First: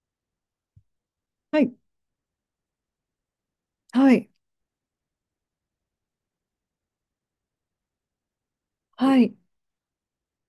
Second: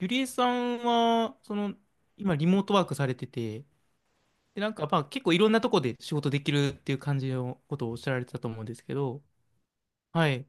ゆりえさんは、はい、今リモートワークされてて、はい、で、結構いろんなとこで仕事できるっていう感じのことをおっしゃられてたと思うんですけはど、い。はい。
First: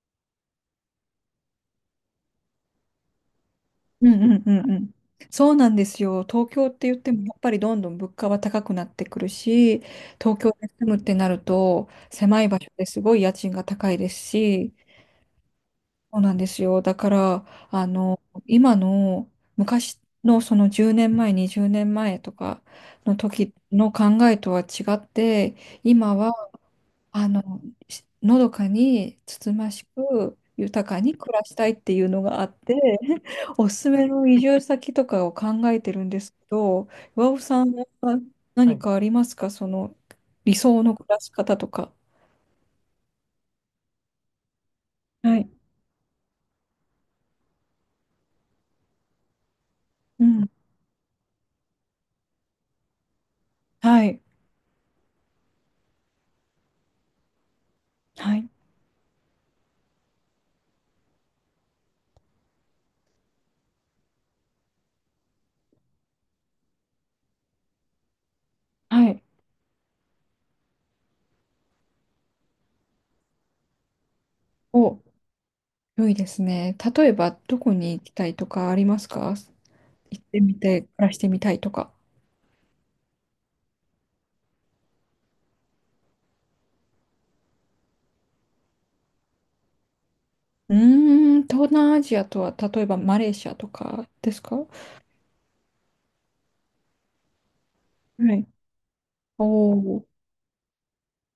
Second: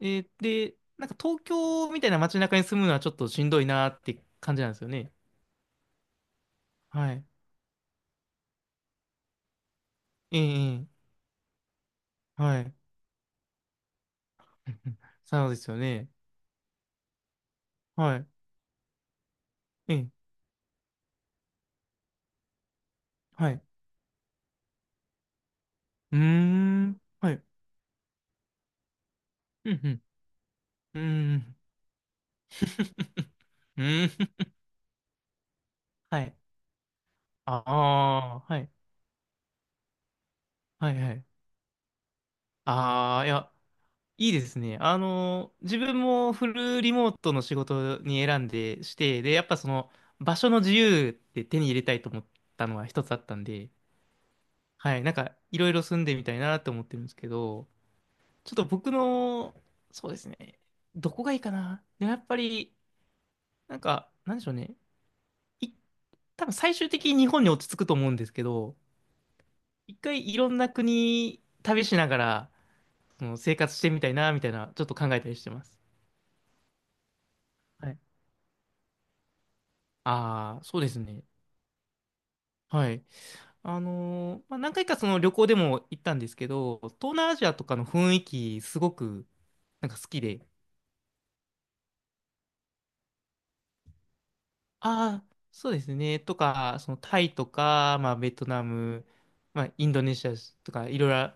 えーで、なんか東京みたいな街中に住むのはちょっとしんどいなっうてんうん感うじなんんうですよん。ね。そうなんですよ。東京って言ってはい。も、やっぱりどんどん物価は高くなってくるし、東え京で住えむええってなると、狭い場は所い。ですごい家賃が高いですし、そうですよね。そうなんですよ。だから、はい。今の昔ええのその10年前、20年前とかのは時い。の考えとは違って、今うーはん。あはの、い。しのどかにつつまうしん、く豊かうん。うに暮ーらしん。たいっていうのがあって、おうすすめの移ーん。住先とかを考えてるんではすい。けど、岩尾あさんはあ、はい。何かありますか、その理想はのい、暮はらい。し方とか。ああ、いや。いいですね。あはい。の、自分もフルリモートの仕事に選んでして、で、やっぱそのう場ん。所の自由って手に入れたいと思ったのは一つあったんで、はい。はい、なんかいろいろ住んでみたいなと思ってるんですけど、はい。ちょっと僕の、そうですね、どこがいいかな。でもやっぱり、なんか、なんでしょうね。い、多分最終的に日本に落ち着くと思うんですけど、はい。一回いろんな国旅しながら、その生活してみたいな、みたいな、ちょっとお、考えたりしてます。良いですね。例えば、どこはにい行きたいとかありますか、行ってみああ、そうて、です暮らしね。てみたいとか。はい。何回かその旅行でも行ったんですけど、東南アジアとかの雰囲気すごくなんか好きで、うーん、東南アジアとは、例えばマレーシアとかですか。はああ、そうですね、とか、そのタイとか、まあ、ベい。トナム、おまあ、インドお、ネシアとか、いろいろ、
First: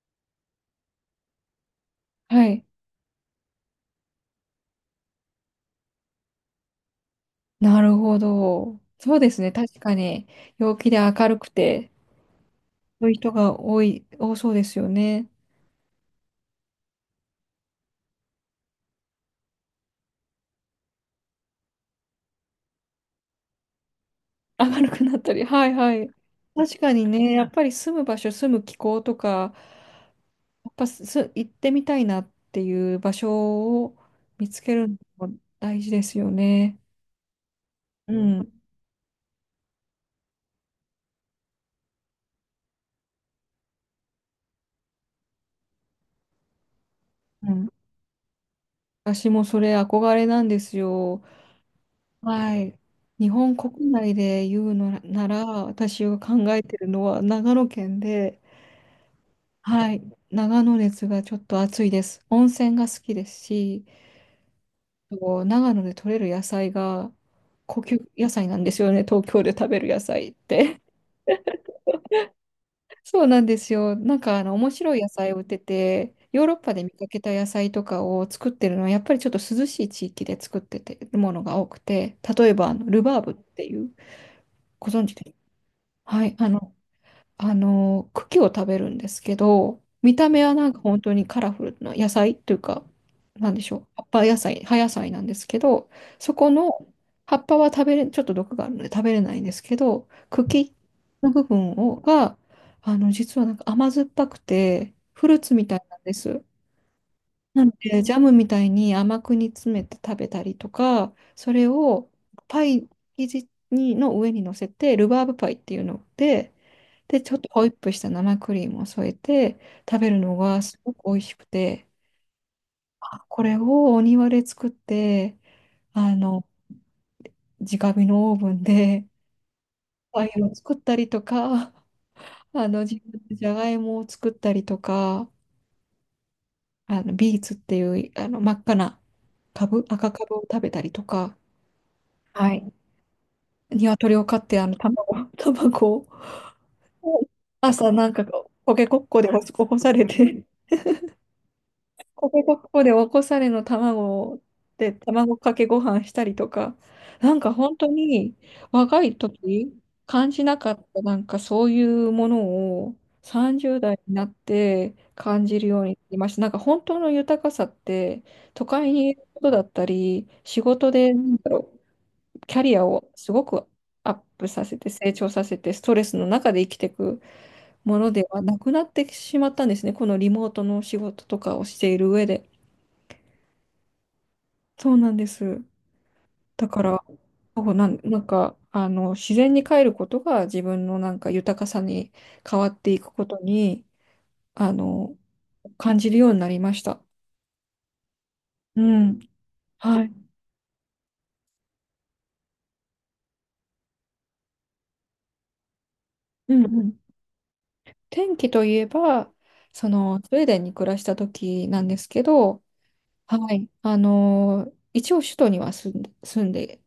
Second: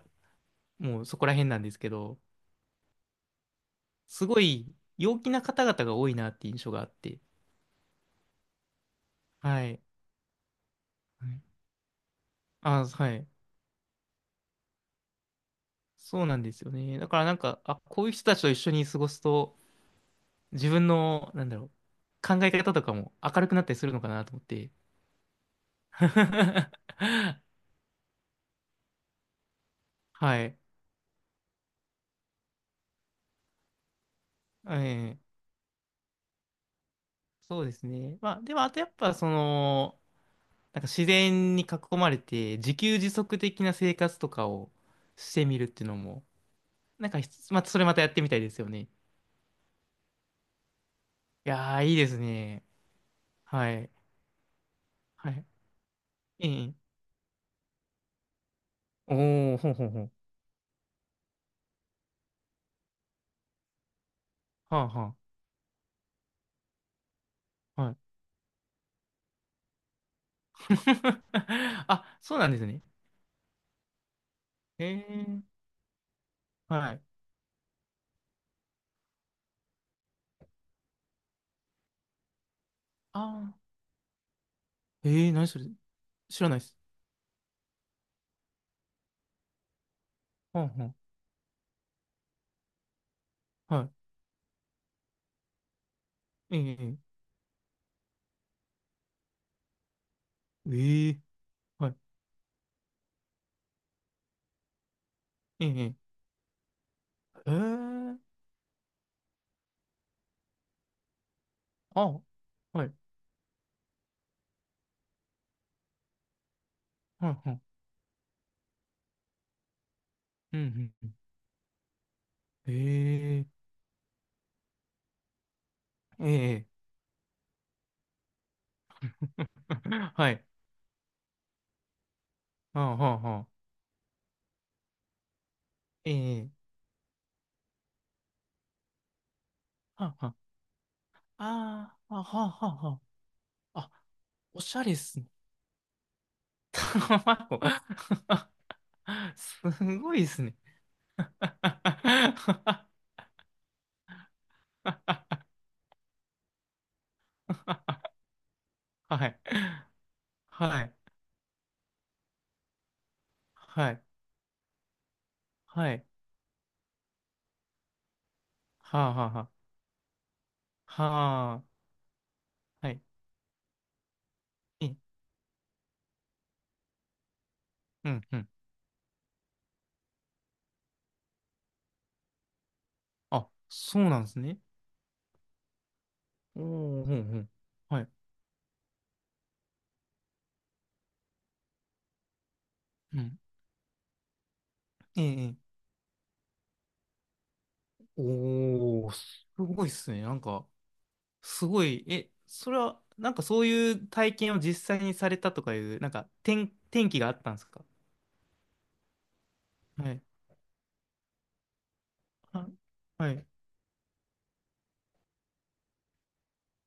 もうそこら辺なんですけど、はい。すごい陽気な方々が多いなって印象があって、なるほど。そうですね。は確い。かに、陽気で明はるいくて、ああ、そういはうい。人が多そうですよね。そうなんですよね。だからなんか、あ、こういう人たちと一緒に過ごすと、自分の、なんだろう、考え方とかも明るくなったりするのかなと思って。明るくなったり、はいはい。確かにね、や っぱり住む場所、住む気候とか、はい。やっぱす、行ってみたいなっていう場所を見つけえるのえ、も大事ですよね。そうですうね。まあ、でん。も、あとやっぱ、その、なんか自然に囲まれて、自給自足的な生活とかをしてみるっていうのも、なんかひうつ、まん。たそれまたやってみたいですよね。い私もそれ憧れなんですよ。やー、いいですはね。い。日本は国い。内で言うのなはら、い。私が考えええ。てるのは長野県で、おー、ほんほはんほい。ん。長野熱がちょっと暑いです。温泉が好きですし、はあはこう長野で採れる野菜が高あ。はい。級野菜なんですよね。東京で食べる野菜って。あ、そうなんですね。そうなんですよ。なんか面白いえ野菜を売っえ、てて、ヨーロッパで見はい。かけた野菜とかを作ってるのは、やっぱりちょっと涼しい地域で作っててるものが多くて、例えばルバあーブっあ。ていう、ご存知えでえ、すか。何それ。はい、知らないです。茎を食べるんですけど、見た目ははなんんかはん。本当にカラフルな野菜というか、なんでしょう、は葉野菜なんですけど、そこのい。ええ葉っぱは食べれ、ちょっと毒があるので食べれないんですけど、え茎えええの部分はい。をが、実はなんか甘酸っぱくて、フルーツえみたいえなんでええす。なので、ジャムええみたいに甘く煮詰めて食べたりとか、それをあ、パはイい。生地の上に乗せて、ルバーブパイっていうので、で、はちょっといはい。ホイップした生クリームを添えて食べるのうんがうすんごうく美ん。味しくて、あ、こえれえをお庭で作って、あえの、ええ直火のオーブンでえ パはイい。を作ったりとか、はあ自はあ分ではじゃあ。がいもを作ったりとか、ええビーツっていう真っ赤な株、は赤あ株はを食べたりとか、あ。ああ、はあははい。あはあ。あ、鶏を飼っておしゃれっす卵、ね。卵を卵。朝なんか こうポケコッコで起すこされごいっすて、ね。ここがここでお こされの卵で卵かけご飯したりとか、なんか本当に若いはい。時感じなかはっい。たなんかそういうものを30は代い。になって感じるようにはない。りました。なんか本当の豊かさって都会はにあいはるあこはとだったり、仕事あ。ではあ。キャリアはい。をすごくアップさせて成長させてストレスの中で生きていくもうのんでうはん。なくなってしまったんですね。このリモートの仕事とかをしている上で。あ、そうなんですね。そうなんです。だかおら、ー、うんうん。はい。自然に帰ることが自分のなんか豊かさに変わっていくうことん。に、あの、ええ、ええ感じるようになりました。うおー、ん。すごいっはすね。い。なんか、すごい、え、それは、なんかそういう体験を実際にされたとかいう、うんうん。天気があったんですか。天気といえば、そはの、い。スウェーデンに暮らした時なんですけど、は、はい。はい。あのー一応首都には住んで、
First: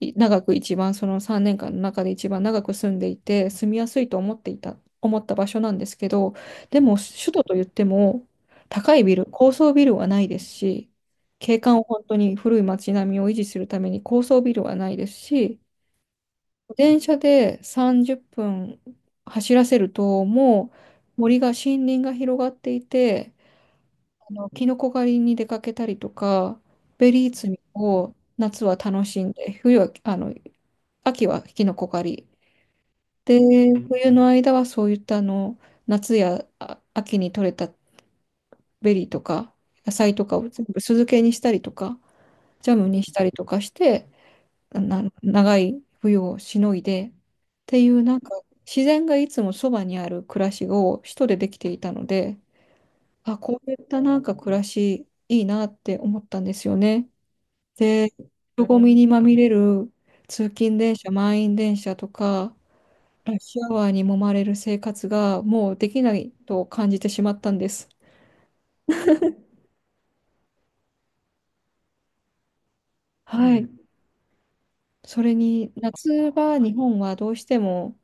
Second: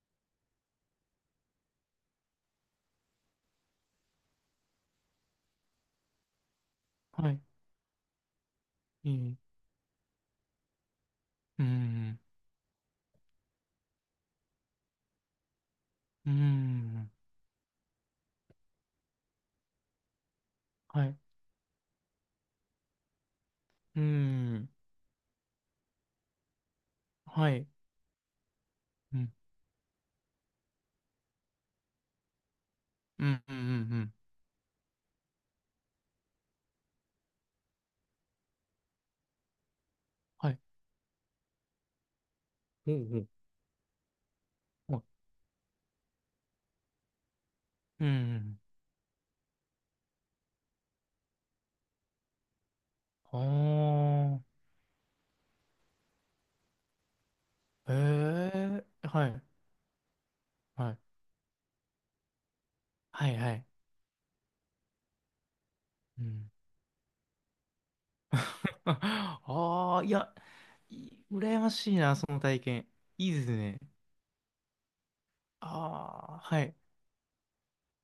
長く一番、その3年間の中で一番長く住んでいて、住みやすいと思った場所なんですけど、でもは首い。都といっても、ええ、高層ビルはないですし、景う観を本当ん。に古い街並みを維持するために高層ビルはないですし、う電ん。車で30分走らせると、もはい。う森が、森林が広がっていて、うキん。ノコ狩りに出かけたりとか、ベリーは摘みい。を夏は楽うしんん。で、冬は、あの、秋はキノコ狩り。うん。で、うん。うんう冬んの間はそういった夏や秋に採れたベリーとか、野菜とかをはい。全部酢漬けにしたりとか、ジャムうん。にしうたん。りとかして、はい長い冬をしのいで、っていううなんか、ん。自然がいつもそばにある暮らしを首都でできていたので、あ、こういったなんかあ暮らしいいなって思ったんですよね。あ。で、へ人混え。みにまはみい。れる通勤は電い。車、満員電車とか、はラいッはシい。ャワーに揉まれる生活がもうできなういん。と感じてしまったんです。ああ、いや、羨ましいな、その体験。いいですはい。ね。それに夏ああ、場、はい。日本はどうしても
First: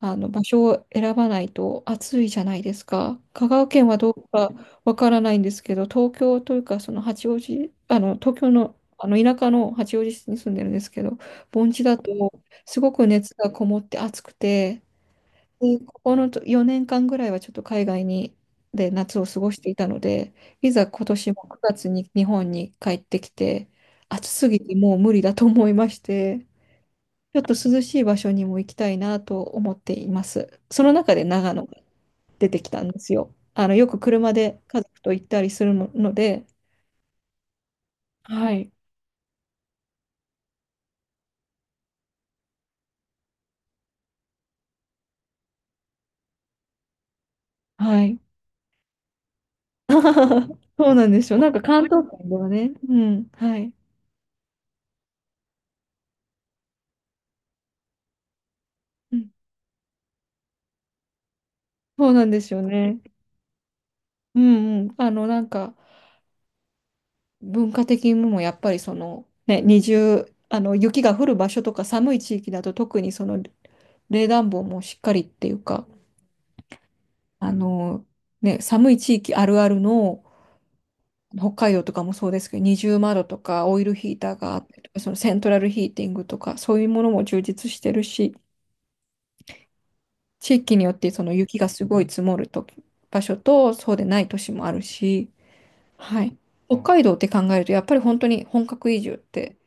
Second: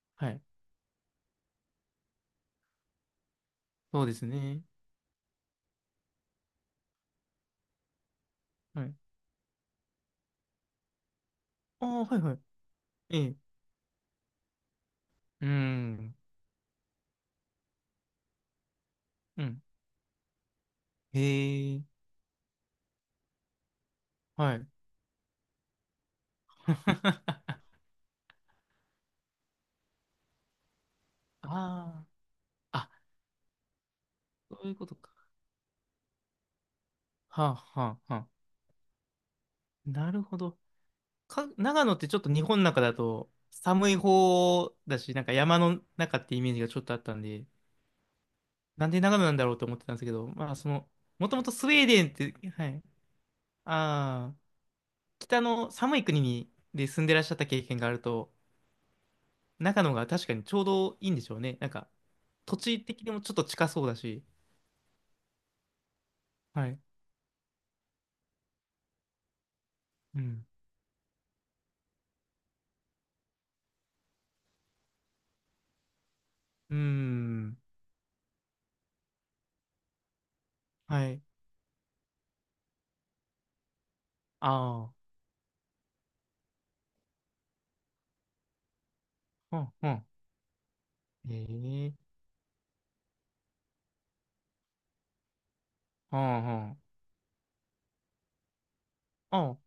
はい。場所を選ばないと暑いじゃないですか。香川県はそうどですうかね。わからないんですけど、東京というか、その八王子、あの東京の、はい。あの田舎の八王子市に住んでるんですけど、盆地あだあ、はいとはい。すごくえ熱え。がこもって暑くて、うで、こん。この4年間ぐらいはちょっと海外で夏を過うごしん。ていたので、いざ今年も9へ月え。に日本に帰ってきて、暑すはぎい。てもう無理だと思いまして。ちょっと 涼しい場所にも行きたいなと思っています。その中で長野があ出てきあ。たんあ、ですよ。あの、よく車でそういう家こと族か。と行ったりするので、はあ、はあ、はあ。はい、なるほど。長野ってちょっと日本の中だと寒い方だし、なんか山の中ってイメージがちょっとあったんで、はい。なんで長野なんだろうと思ってたんですけど、そうなんでもすとよ。もなとんかスウ関ェー東デンっ圏て、でははね、い、うん、はい。ああ、北の寒い国にで住んでらっしゃった経験があると、うん、長野が確かにちょうどいいんでしょうね。なんか、そうなんです土よ地ね。的にもちょっと近そうだし、うんうん。なんかはい、文化的にもやっぱりその、ね、二う重、ん、あの、雪が降る場所とか寒い地域だと特にその冷暖房もしっかりっていうか、うーあん、の、ね、寒い地域あるあるの、はい、北海道とかもそうですけど、二重窓とかオイルヒーターがあったりあとか、そのセントラルヒーティングとか、そういうものも充実してるし、あ、うん、うん、地域によってそのえ雪がすごいえ、積もると場所と、そうでない都市もあるし、はい。北あ海道って考えると、やっぱり本当に本格移住っあ、あて、あ、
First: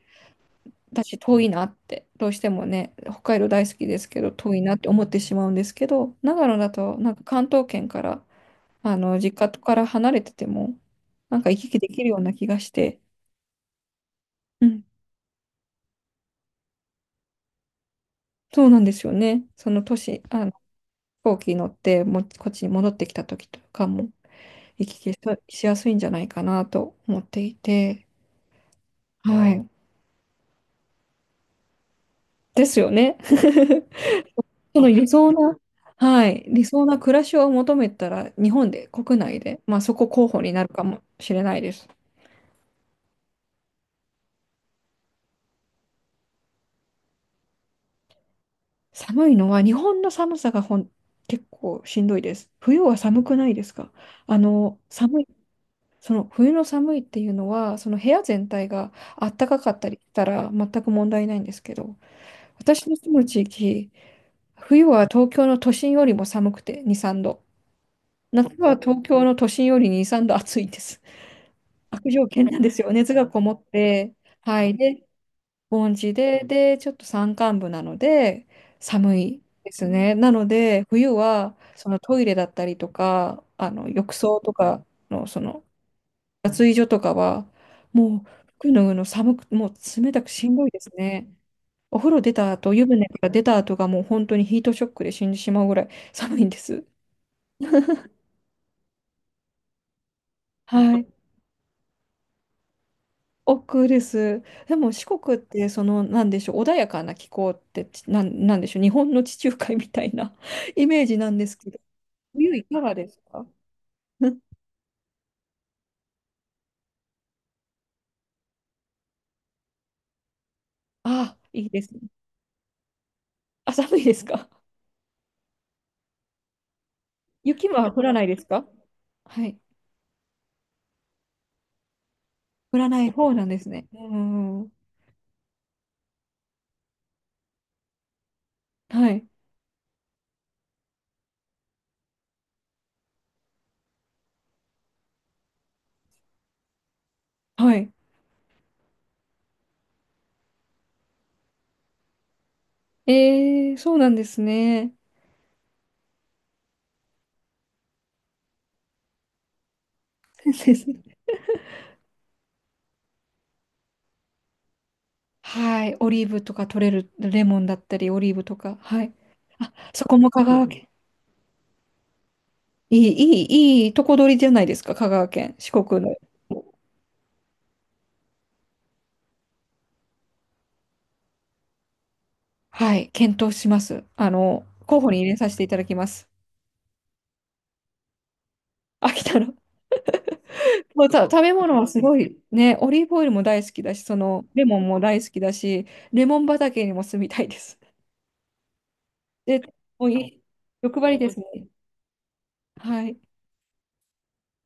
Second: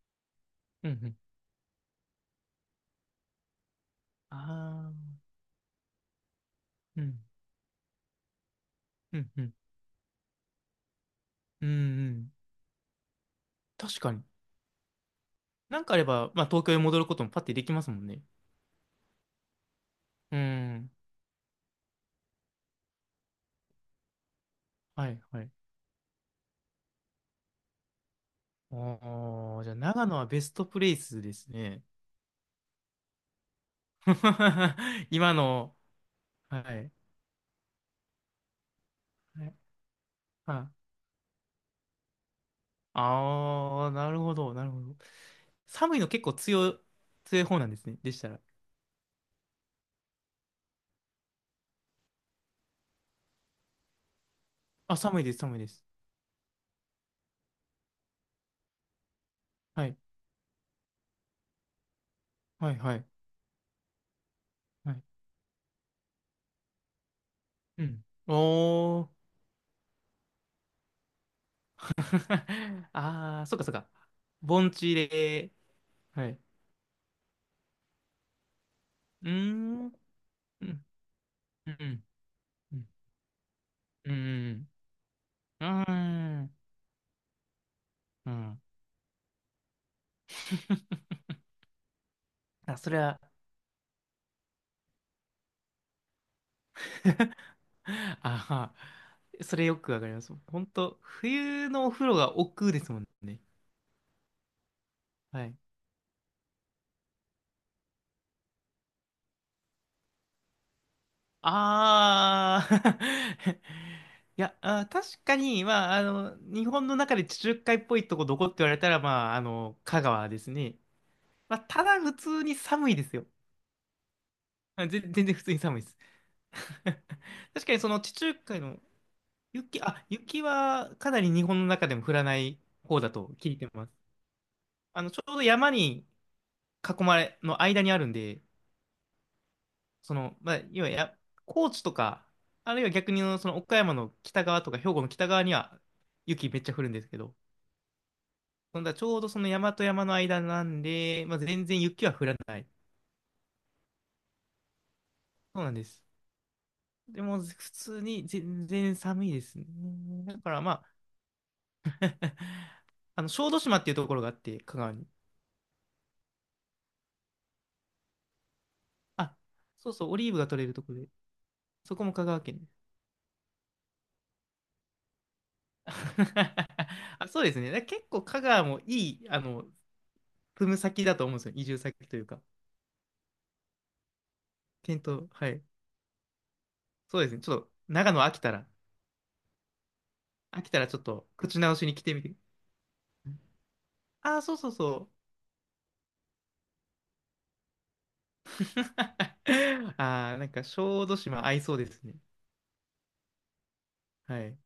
うん、う私ん、遠いなって、どうしてもね、北海道大好きですけど、あ遠いなってあ、思ってしまうんですけど、長野だと、うなんん、か関東圏から、うん、実う家ん、から離れてても、なんか行うん、きう来できるようなん気がして、確かに。うん、なんかあれば、まあ、東京へ戻ることもパッてできますもんね。そうなんですよね。その年、う飛ん、行機乗っても、こっちに戻ってきた時とかも、行きは来しい、はい。しやすいんじゃないかなと思っていて、はおー、い。じゃあ長野はベストプレイスですね。ですよね。その理 想今な、の、はい、は理想い。な暮らしを求めたら、日本で、国内はいで、まあそこ候補になるかもしれないです。ああー、なるほど、なるほど。寒いの結構強い、強い方なんですね。でしたら。寒いのは、日本の寒さがほん、結構しんどいです。冬は寒くないですか。あの、あ、寒寒いいです、寒いです。その冬の寒いっていうのは、その部屋全体が暖かかっはたい、りしたら全く問題ないんですけど、はい、私のはい。住む地域、冬はいは東京の都心よりも寒くて2、3度。うん。夏は東おー。京の都心より2、3度暑いです。悪条件なんです よ。熱がこああ、もそっっかそっか。て、は盆い。地で、で、盆地はい。で、で、ちょっと山間部なので、寒うーいでん、うすん、ね。なのうで、ん、冬は、うそのん、トイレだったうりとん、か、あの、う浴ん、槽とうかの、ん。水所とかは、もううん服脱ぐの寒く、もう冷たくしんどいですね。お風呂出た後、あ、湯それ船かは ら出た後がもう本当にヒートショックで死んでしまうぐらい 寒いんです。ああ、それよくわかります。本は当い。冬のお風呂が億劫ですもんね。奥です。でも四国っはい。てその、なんでしょう、穏やかな気候ってちなん、なんでしょう、日本の地中海みたいな イメージなんですけど、冬いあかがあ ですか。 うん いや、あー、確かに、まあ、あの、日本の中で地中海っぽいとこどこって言われたら、まあ、あの、香川ですね。あ、まあ、いいでたすだね。普通に寒いですよ。あ、寒いですか。全然普通に寒いです。確雪かにそはの降地らない中です海か。のはい。雪、あ、雪はかなり日本の中でも降らない降ら方なだいと方なん聞でいてすまね。す。うん。あの、ちょうど山に囲まれ、の間にあるんで、はい。その、まあ、要はや、高知とか、あるいは逆にその岡山の北側とか、兵庫の北側には雪めっちゃ降るんですけど、はい。そんなちょうどその山と山の間なんで、まあ、全然雪は降らない。ええ、そうなんですね。そうなんです。でも、普通に全然寒いですね。だか先らま生であ、すね。 あの小豆島っていうところがあって、香川に。はい。オリーブとか取れる、レモンだったり、オリーブとか。はい。あ、あ、そうそそう、こオもリーブ香が取川れると県。ころで、そこも香川県です。いい、いいいとこ取りじゃないですか、香川県。四国の。あ、そうですね。だから結構香川もいい、あの、住む先だと思うんですよ。移住先というか。はい。検討します。あの、候検補に討、入れはさせてい。いただきます。そうですね。ちょっと、長野飽きたら、飽きたら。飽きたらちょっもうた、と、食べ口直物しはにす来てごみて。いね、オリーブオイルも大好きだし、そああ、の、そうレそうモンそも大好う。きだし、レモン畑にも住みたいです。で、もういああ、い、なんか、欲小張豆りですね。島合いそうですね。はい。はい。